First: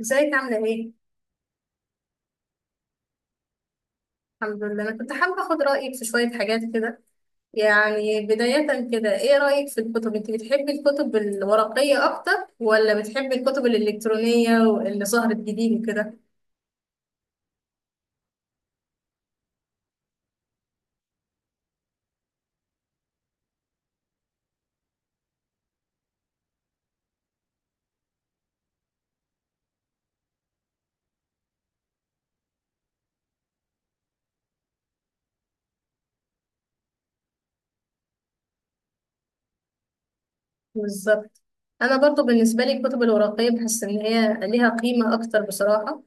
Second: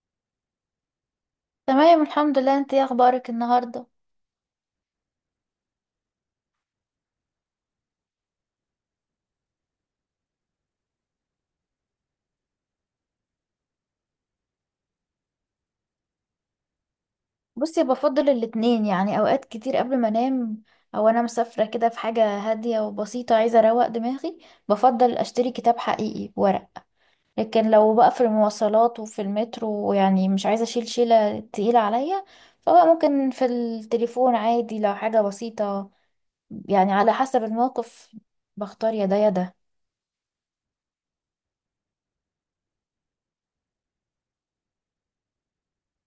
ازيك عاملة ايه؟ تمام، الحمد لله. انت ايه اخبارك النهارده؟ الحمد لله، انا كنت حابة اخد رأيك في شوية حاجات كده. يعني بداية كده، ايه رأيك في الكتب؟ انت بتحبي الكتب الورقية اكتر ولا بتحبي الكتب الالكترونية واللي ظهرت جديد وكده؟ بصي، بفضل الاتنين. يعني اوقات كتير قبل ما انام او انا مسافره كده في حاجه هاديه وبسيطه عايزه اروق دماغي، بفضل اشتري كتاب حقيقي ورق. لكن لو بقى في المواصلات وفي المترو، يعني مش عايزه اشيل شيله تقيله عليا، فبقى ممكن في التليفون عادي لو حاجه بسيطه. يعني على حسب الموقف، بختار يا ده يا ده. بالظبط. انا برضو بالنسبة لي الكتب الورقية بحس ان هي ليها قيمة اكتر بصراحة.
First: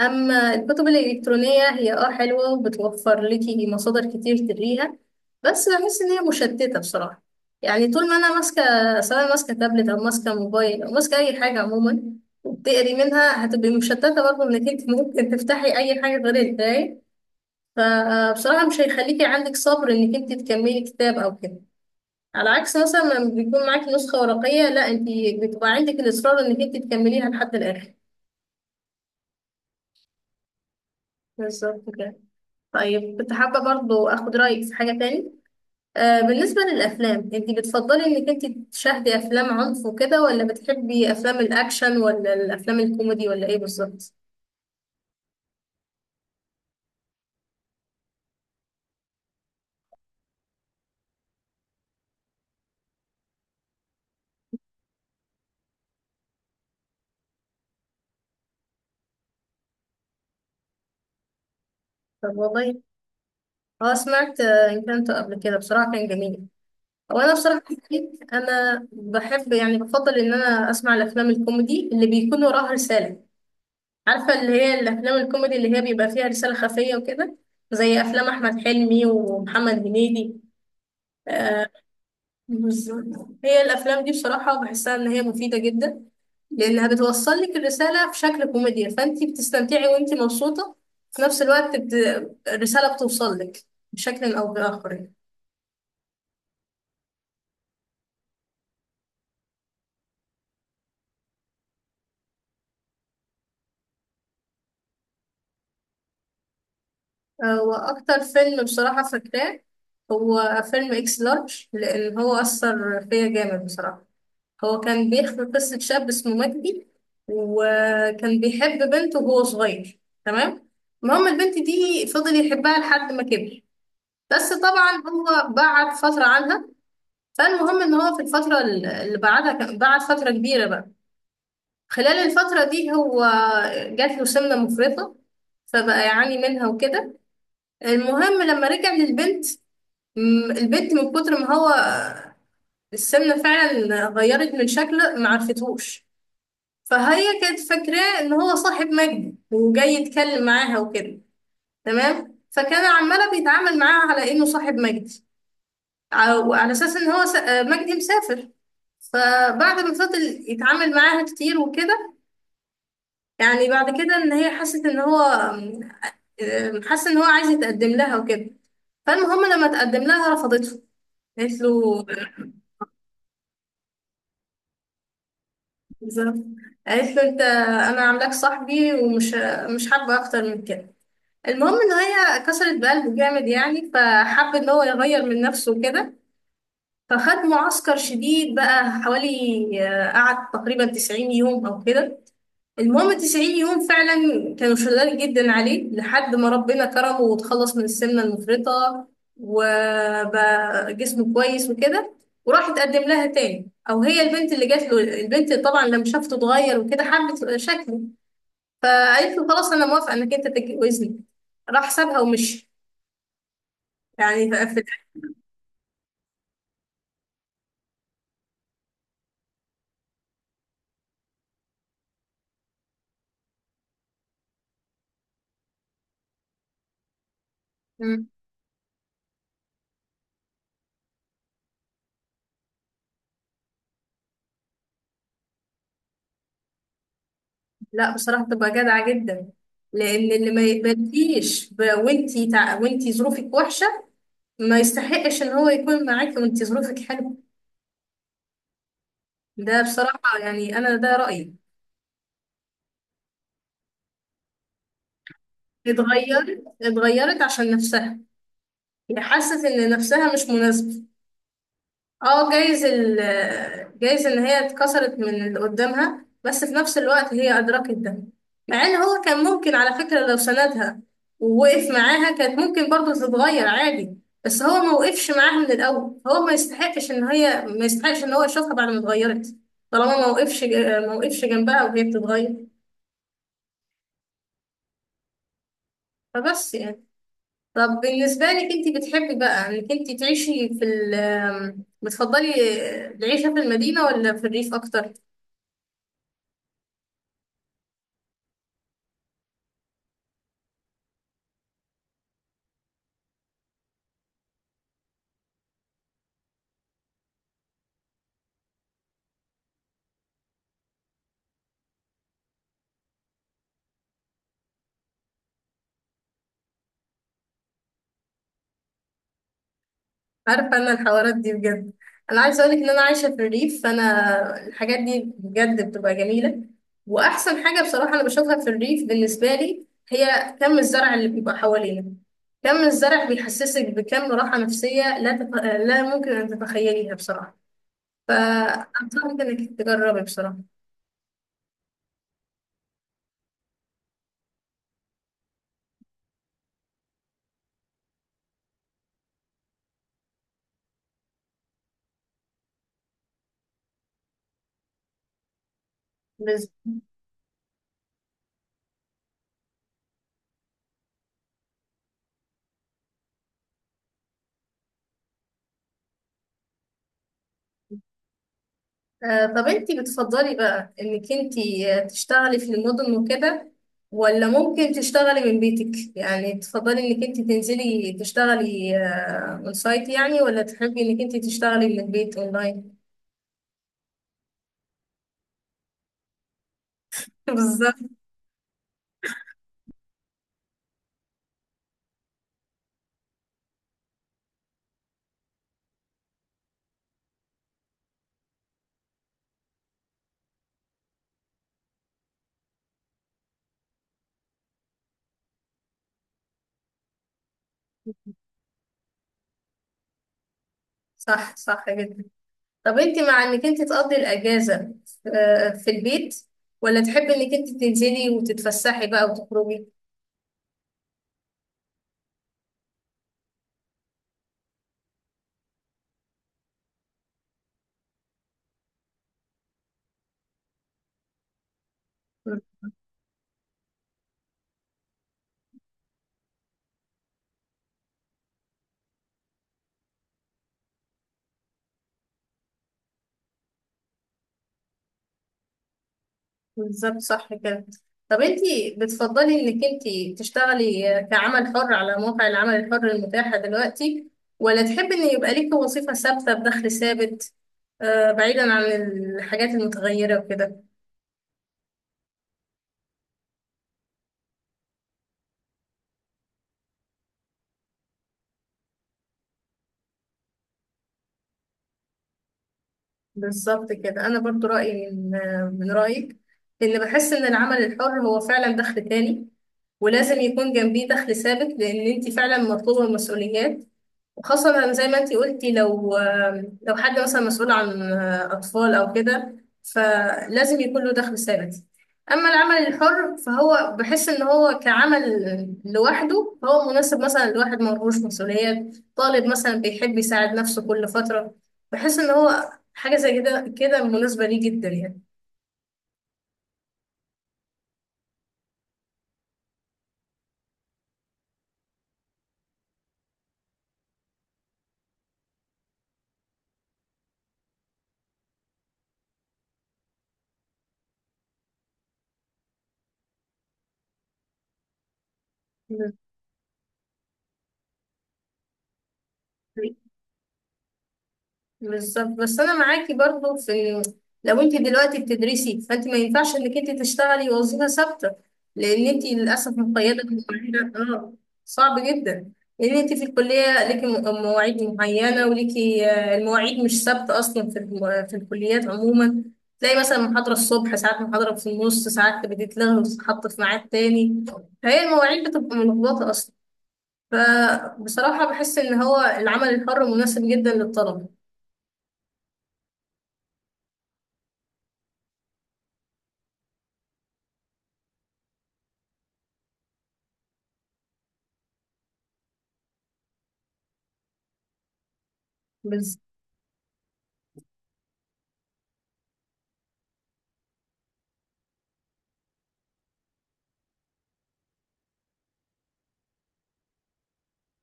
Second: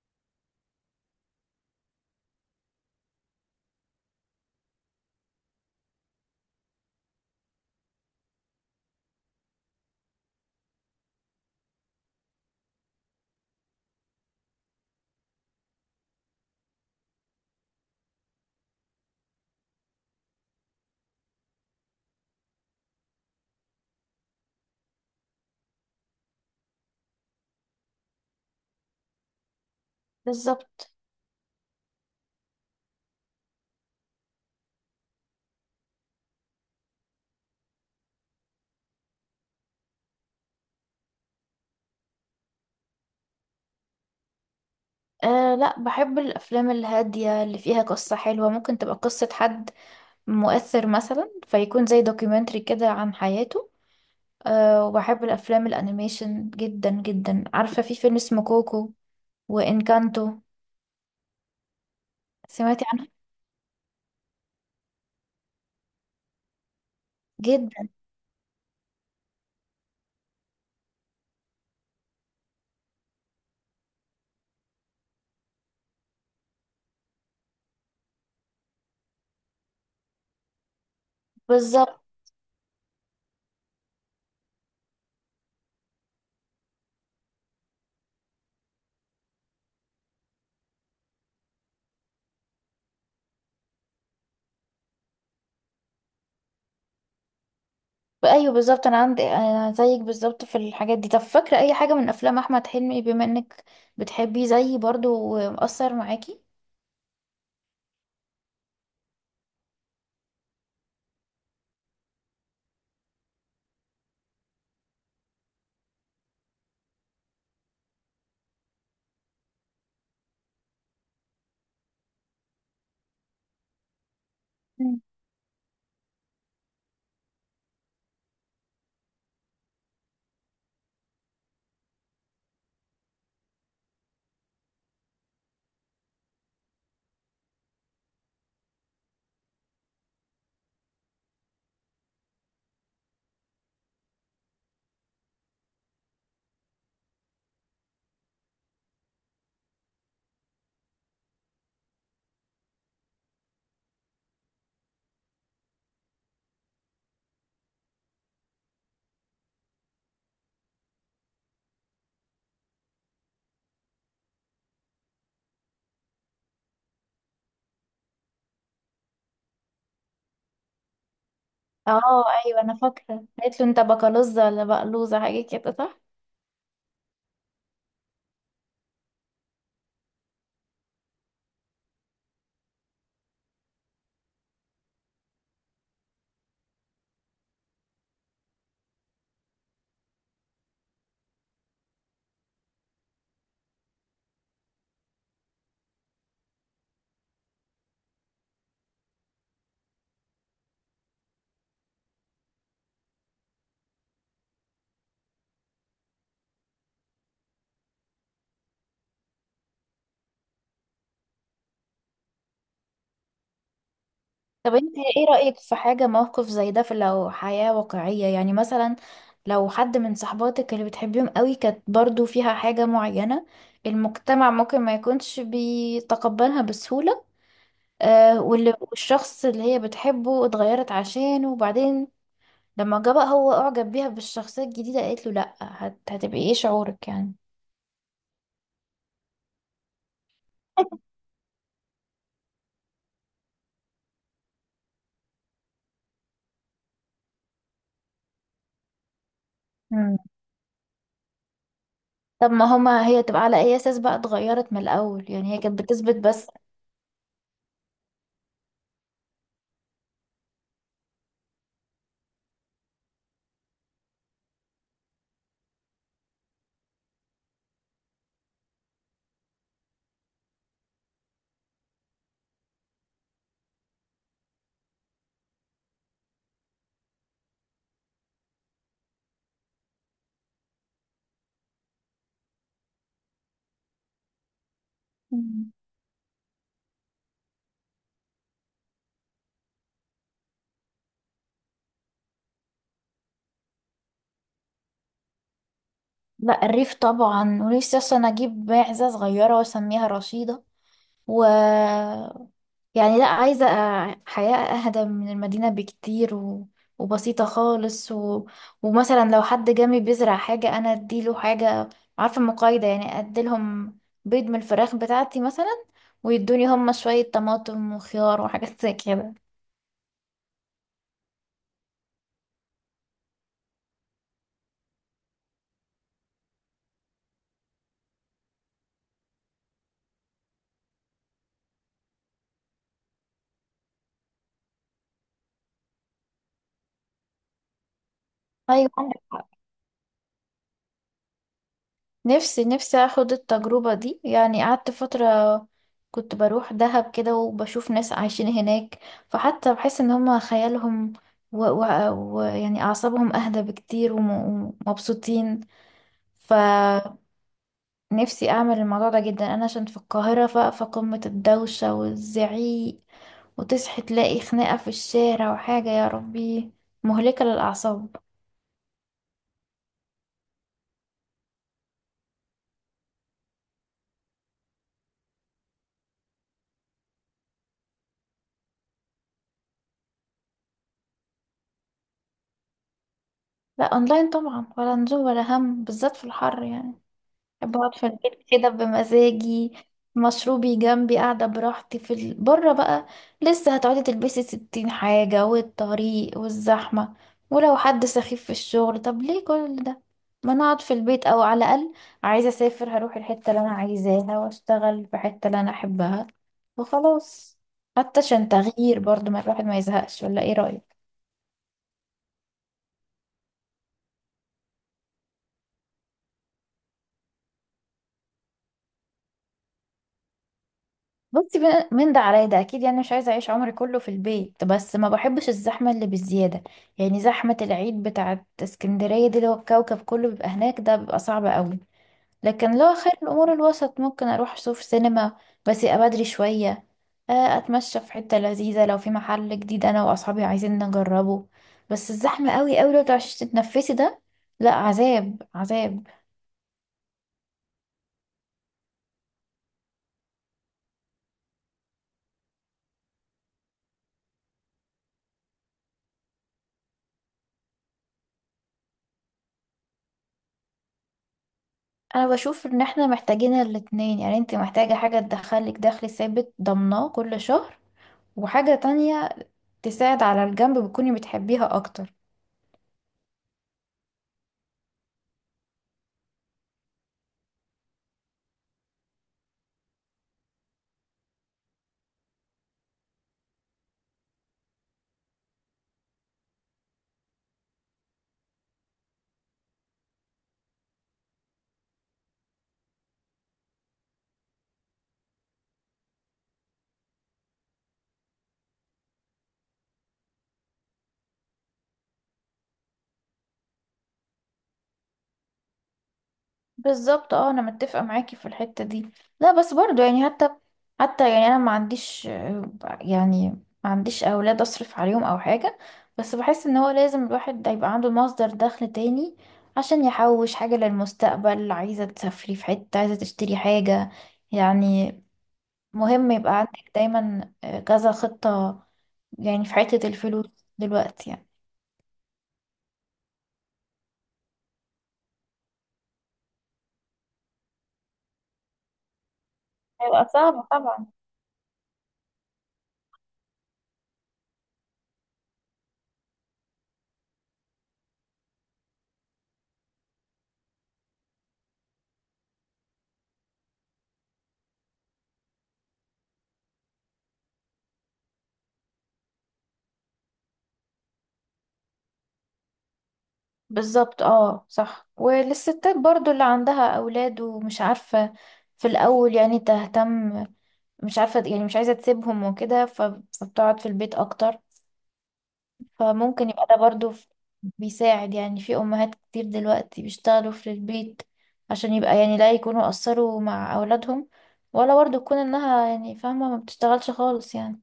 أما الكتب الإلكترونية هي حلوة وبتوفر لكي مصادر كتير تقريها، بس بحس إن هي مشتتة بصراحة. يعني طول ما أنا ماسكة، سواء ماسكة تابلت أو ماسكة موبايل أو ماسكة أي حاجة عموما، وبتقري منها هتبقي مشتتة برضه، إنك أنت ممكن تفتحي أي حاجة غير القراية. فبصراحة مش هيخليكي عندك صبر إنك أنت تكملي كتاب أو كده، على عكس مثلا لما بيكون معاكي نسخة ورقية، لا، أنت بتبقى عندك الإصرار إنك أنت تكمليها لحد الآخر. بالظبط. بالظبط كده. طيب كنت حابة برضو أخد رأيك في حاجة تاني. بالنسبة للأفلام، أنت بتفضلي إنك أنت تشاهدي أفلام عنف وكده، ولا بتحبي أفلام الأكشن، ولا الأفلام الكوميدي، ولا إيه بالظبط؟ آه لا، بحب الافلام الهاديه اللي فيها قصه حلوه، ممكن تبقى قصه حد مؤثر مثلا، فيكون زي دوكيومنتري كده عن حياته. أه، وبحب الأفلام الأنيميشن جدا جدا. عارفة في فيلم اسمه كوكو وإنكانتو؟ طب والله سمعتي عنه؟ أه سمعت، إن كنت قبل كده بصراحة كان جميل. هو أنا بصراحة، جدا. أنا بحب يعني بفضل إن أنا أسمع الأفلام الكوميدي اللي بيكون وراها رسالة. عارفة، اللي هي الأفلام الكوميدي اللي هي بيبقى فيها رسالة خفية وكده، زي أفلام أحمد حلمي ومحمد هنيدي. آه، بالظبط. بالظبط. هي الافلام دي بصراحه بحسها ان هي مفيده جدا، لانها بتوصل لك الرساله في شكل كوميديا، فانت بتستمتعي وانت مبسوطه في نفس الوقت الرساله بتوصل لك بشكل او باخر يعني. أيوه بالظبط، أنا عندي أنا زيك بالظبط في الحاجات دي. طب فاكرة أي حاجة من أفلام أحمد حلمي، بما إنك بتحبيه زيي برضو ومؤثر معاكي؟ واكتر فيلم بصراحه فاكراه هو فيلم اكس لارج، لان هو اثر فيا جامد بصراحه. هو كان بيحكي قصه شاب اسمه مجدي، وكان بيحب بنت وهو صغير. تمام. المهم البنت دي فضل يحبها لحد ما كبر، بس طبعا مم. هو بعد فترة عنها. فالمهم ان هو في الفترة اللي بعدها بعد فترة كبيرة بقى، خلال الفترة دي هو جات له سمنة مفرطة، فبقى يعاني منها وكده. المهم لما رجع للبنت، البنت من كتر ما هو السمنة فعلا غيرت من شكله معرفتهوش. فهي كانت فاكراه ان هو صاحب مجد وجاي يتكلم معاها وكده. تمام. فكان عمالة بيتعامل معاها على انه صاحب مجد، وعلى اساس ان هو مجدي مسافر. فبعد ما فضل يتعامل معاها كتير وكده، يعني بعد كده ان هي حست ان هو، حس ان هو عايز يتقدم لها وكده. فالمهم لما تقدم لها رفضته. قالت له اه ايوه انا فاكره، قالت له انت بكالوزه ولا بقلوزه حاجه كده، صح؟ بالظبط، قالت له انت انا عاملاك صاحبي ومش مش حابه اكتر من كده. المهم ان هي كسرت بقلبه جامد يعني، فحب ان هو يغير من نفسه كده. فخد معسكر شديد بقى، حوالي قعد تقريبا 90 يوم او كده. المهم 90 يوم فعلا كانوا شغال جدا عليه لحد ما ربنا كرمه وتخلص من السمنة المفرطة، وبقى جسمه كويس وكده. وراح اتقدم لها تاني، او هي البنت اللي جات له. البنت طبعا لما شافته اتغير وكده حبت شكله، فقالت له خلاص انا موافقة انك انت تتجوزني. راح سابها ومشي يعني. طب في انت ايه رأيك في حاجة موقف زي ده في لو حياة واقعية؟ يعني مثلا لو حد من صحباتك اللي بتحبيهم قوي كانت برضو فيها حاجة معينة المجتمع ممكن ما يكونش بيتقبلها بسهولة، مم. آه، واللي والشخص اللي هي بتحبه اتغيرت عشانه وبعدين لما جه بقى هو اعجب بيها بالشخصية الجديدة قالت له لا، هتبقي ايه شعورك يعني؟ لا بصراحة بتبقى جادعة جدا، لأن اللي ما يقبلكيش ب- وانتي وانتي ظروفك وحشة، ما يستحقش ان هو يكون معاكي وانت ظروفك حلوه. ده مم. بصراحه يعني انا ده رايي. طب ما هما، هي تبقى على اي اساس بقى اتغيرت من الاول؟ يعني هي كانت بتثبت بس. اتغيرت عشان نفسها، هي حست ان نفسها مش مناسبه. اه جايز جايز ان هي اتكسرت من اللي قدامها، بس في نفس الوقت هي ادركت ده. مع ان هو كان ممكن على فكرة لو سندها ووقف معاها، كانت ممكن برضه تتغير عادي. بس هو ما وقفش معاها من الاول، هو ما يستحقش ان هي، ما يستحقش ان هو يشوفها بعد ما اتغيرت، طالما ما وقفش، ما وقفش جنبها وهي بتتغير. فبس يعني. طب بالنسبة لك، انت بتحبي بقى انك انت تعيشي في بتفضلي العيشة في المدينة ولا في الريف اكتر؟ لا الريف طبعا، ونفسي اصلا اجيب معزة صغيرة واسميها رشيدة. و يعني لا، عايزة حياة اهدى من المدينة بكتير وبسيطة خالص ومثلا لو حد جامي بيزرع حاجة انا اديله حاجة، عارفة، مقايضة يعني، اديلهم بيض من الفراخ بتاعتي مثلا، ويدوني هما شوية طماطم وخيار وحاجات زي كده. عارفة أنا الحوارات دي بجد، أنا عايزة أقولك إن أنا عايشة في الريف، فأنا الحاجات دي بجد بتبقى جميلة. وأحسن حاجة بصراحة أنا بشوفها في الريف بالنسبة لي هي كم الزرع اللي بيبقى حوالينا. كم الزرع بيحسسك بكم راحة نفسية لا لا ممكن أن تتخيليها بصراحة. ايوه، فأنصحك إنك تجربي بصراحة. نفسي نفسي اخد التجربة دي. يعني قعدت فترة كنت بروح دهب كده وبشوف ناس عايشين هناك، فحتى بحس ان هما خيالهم و... و... يعني اعصابهم اهدى بكتير ومبسوطين. فنفسي اعمل الموضوع ده جدا، انا عشان في القاهرة فقمة الدوشة والزعيق، وتصحي تلاقي خناقة في الشارع وحاجة، يا ربي، مهلكة للأعصاب. طب انتي بتفضلي بقى انك انتي، تشتغلي في المدن وكده، ولا ممكن تشتغلي من بيتك؟ يعني تفضلي انك انتي تنزلي تشتغلي اون سايت يعني، ولا تحبي انك انتي تشتغلي من البيت اونلاين؟ لا اونلاين طبعا، ولا نزول ولا هم بالذات في الحر يعني. بحب بالظبط. اقعد في البيت كده بمزاجي، مشروبي جنبي، قاعدة براحتي بره بقى، لسه هتقعدي تلبسي ستين حاجة والطريق والزحمة، ولو حد سخيف في الشغل، طب ليه كل ده؟ ما نقعد في البيت، او على الاقل عايزة اسافر هروح الحتة اللي انا عايزاها واشتغل في الحتة اللي انا احبها وخلاص. حتى عشان تغيير برضو، ما الواحد ما يزهقش، ولا ايه رأيك؟ صح، صح جدا. طب انتي مع انك انتي تقضي الاجازة في البيت، ولا تحبي انك انتي تنزلي وتتفسحي بقى وتخرجي؟ بصي بقى، من ده على ده اكيد. يعني مش عايزه اعيش عمري كله في البيت، بس ما بحبش الزحمه اللي بالزياده. يعني زحمه العيد بتاعه اسكندريه دي اللي هو الكوكب كله بيبقى هناك، ده بيبقى صعب قوي. لكن لو خير الامور الوسط، ممكن اروح اشوف سينما، بس يبقى بدري شويه، اتمشى في حته لذيذه، لو في محل جديد انا واصحابي عايزين نجربه. بس الزحمه قوي قوي، لو تعرفيش تتنفسي ده، لا عذاب عذاب. بالظبط صح كده. طب انتي بتفضلي انك انتي تشتغلي كعمل حر على موقع العمل الحر المتاحة دلوقتي، ولا تحبي ان يبقى ليكي وظيفة ثابتة بدخل ثابت، بعيدا عن الحاجات المتغيرة وكده؟ انا بشوف ان احنا محتاجين الاتنين، يعني انت محتاجة حاجة تدخلك دخل ثابت ضمناه كل شهر، وحاجة تانية تساعد على الجنب بتكوني بتحبيها اكتر. بالظبط كده. انا برضو رأيي من، من رأيك، لان بحس ان العمل الحر هو فعلا دخل تاني، ولازم يكون جنبيه دخل ثابت، لان انتي فعلا مطلوبة المسؤوليات، وخاصة زي ما انتي قلتي. لو، لو حد مثلا مسؤول عن أطفال أو كده، فلازم يكون له دخل ثابت. أما العمل الحر فهو بحس إن هو كعمل لوحده فهو مناسب مثلا لواحد ملهوش مسؤوليات، طالب مثلا بيحب يساعد نفسه كل فترة، بحس إن هو حاجة زي كده كده مناسبة ليه جدا. بالظبط اه، انا متفقة معاكي في الحتة دي. لا بس برضو، يعني حتى يعني انا ما عنديش يعني ما عنديش اولاد اصرف عليهم او حاجة. بس بحس ان هو لازم الواحد ده يبقى عنده مصدر دخل تاني عشان يحوش حاجة للمستقبل، عايزة تسافري في حتة، عايزة تشتري حاجة يعني. يعني مهم يبقى عندك دايما كذا خطة، يعني في حتة الفلوس دلوقتي يعني. بالظبط. بس انا معاكي برضو في، لو انت دلوقتي بتدرسي فانت ما ينفعش انك انت تشتغلي وظيفه ثابته، لان انت للاسف مقيده هيبقى صعب بمواعيد. طبعا. اه صعب جدا. لان انت في الكليه ليكي مواعيد معينه وليكي، المواعيد مش ثابته اصلا في في الكليات عموما. تلاقي مثلا محاضره الصبح، ساعات محاضره في النص ساعات بتتلغى وتتحط في ميعاد تاني، فهي المواعيد بتبقى ملخبطه اصلا. فبصراحه بحس ان هو العمل الحر مناسب جدا للطلبه. بالظبط اه صح، وللستات برضو اللي عندها أولاد ومش عارفة في الأول يعني تهتم، مش عارفة يعني مش عايزة تسيبهم وكده، فبتقعد في البيت أكتر، فممكن يبقى ده برضو بيساعد. يعني في أمهات كتير دلوقتي بيشتغلوا في البيت عشان يبقى يعني لا يكونوا قصروا مع أولادهم، ولا برضو تكون إنها يعني فاهمة ما بتشتغلش خالص يعني.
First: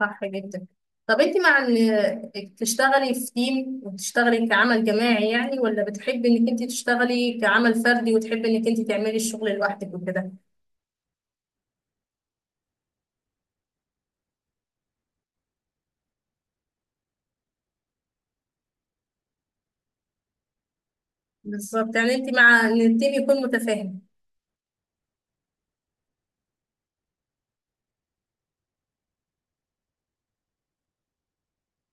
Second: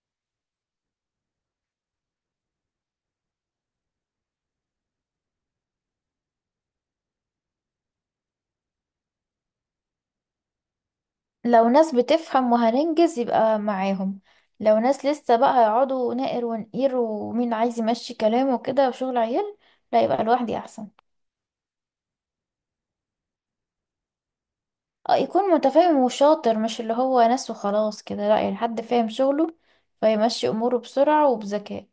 صح جدا. طب انت مع ان تشتغلي في تيم وتشتغلي كعمل جماعي يعني، ولا بتحبي انك انت تشتغلي كعمل فردي وتحبي انك انت تعملي الشغل لوحدك وكده؟ لو ناس بتفهم وهننجز يبقى معاهم. لو ناس لسه بقى هيقعدوا نقر ونقير ومين عايز يمشي كلامه وكده وشغل عيال، لا يبقى لوحدي احسن. بالظبط. يعني انت مع ان التيم يكون متفاهم. اه يكون متفاهم وشاطر، مش اللي هو ناس وخلاص كده، لا يعني حد فاهم شغله فيمشي اموره بسرعة وبذكاء.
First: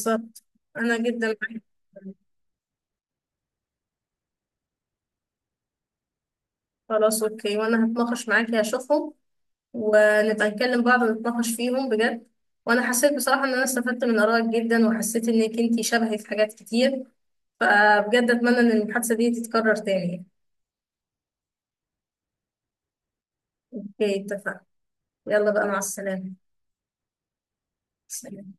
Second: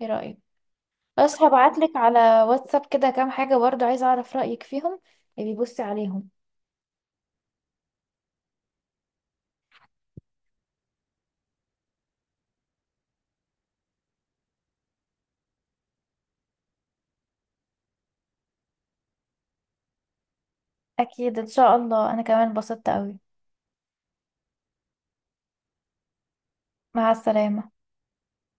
ايه رأيك؟ انا جدا بس معاكي. هبعتلك على واتساب كده كام حاجة برضو عايزة اعرف رأيك فيهم، يبقى بصي عليهم. خلاص اوكي، وانا هتناقش معاكي هشوفهم، ونبقى نكلم بعض ونتناقش فيهم بجد. وانا حسيت بصراحة ان انا استفدت من ارائك جدا، وحسيت انك انت شبهي في حاجات كتير، فبجد اتمنى ان المحادثة دي تتكرر تاني. اكيد ان شاء الله، انا كمان اتبسطت قوي. اوكي اتفقنا. يلا بقى مع السلامة. مع السلامة. سلام.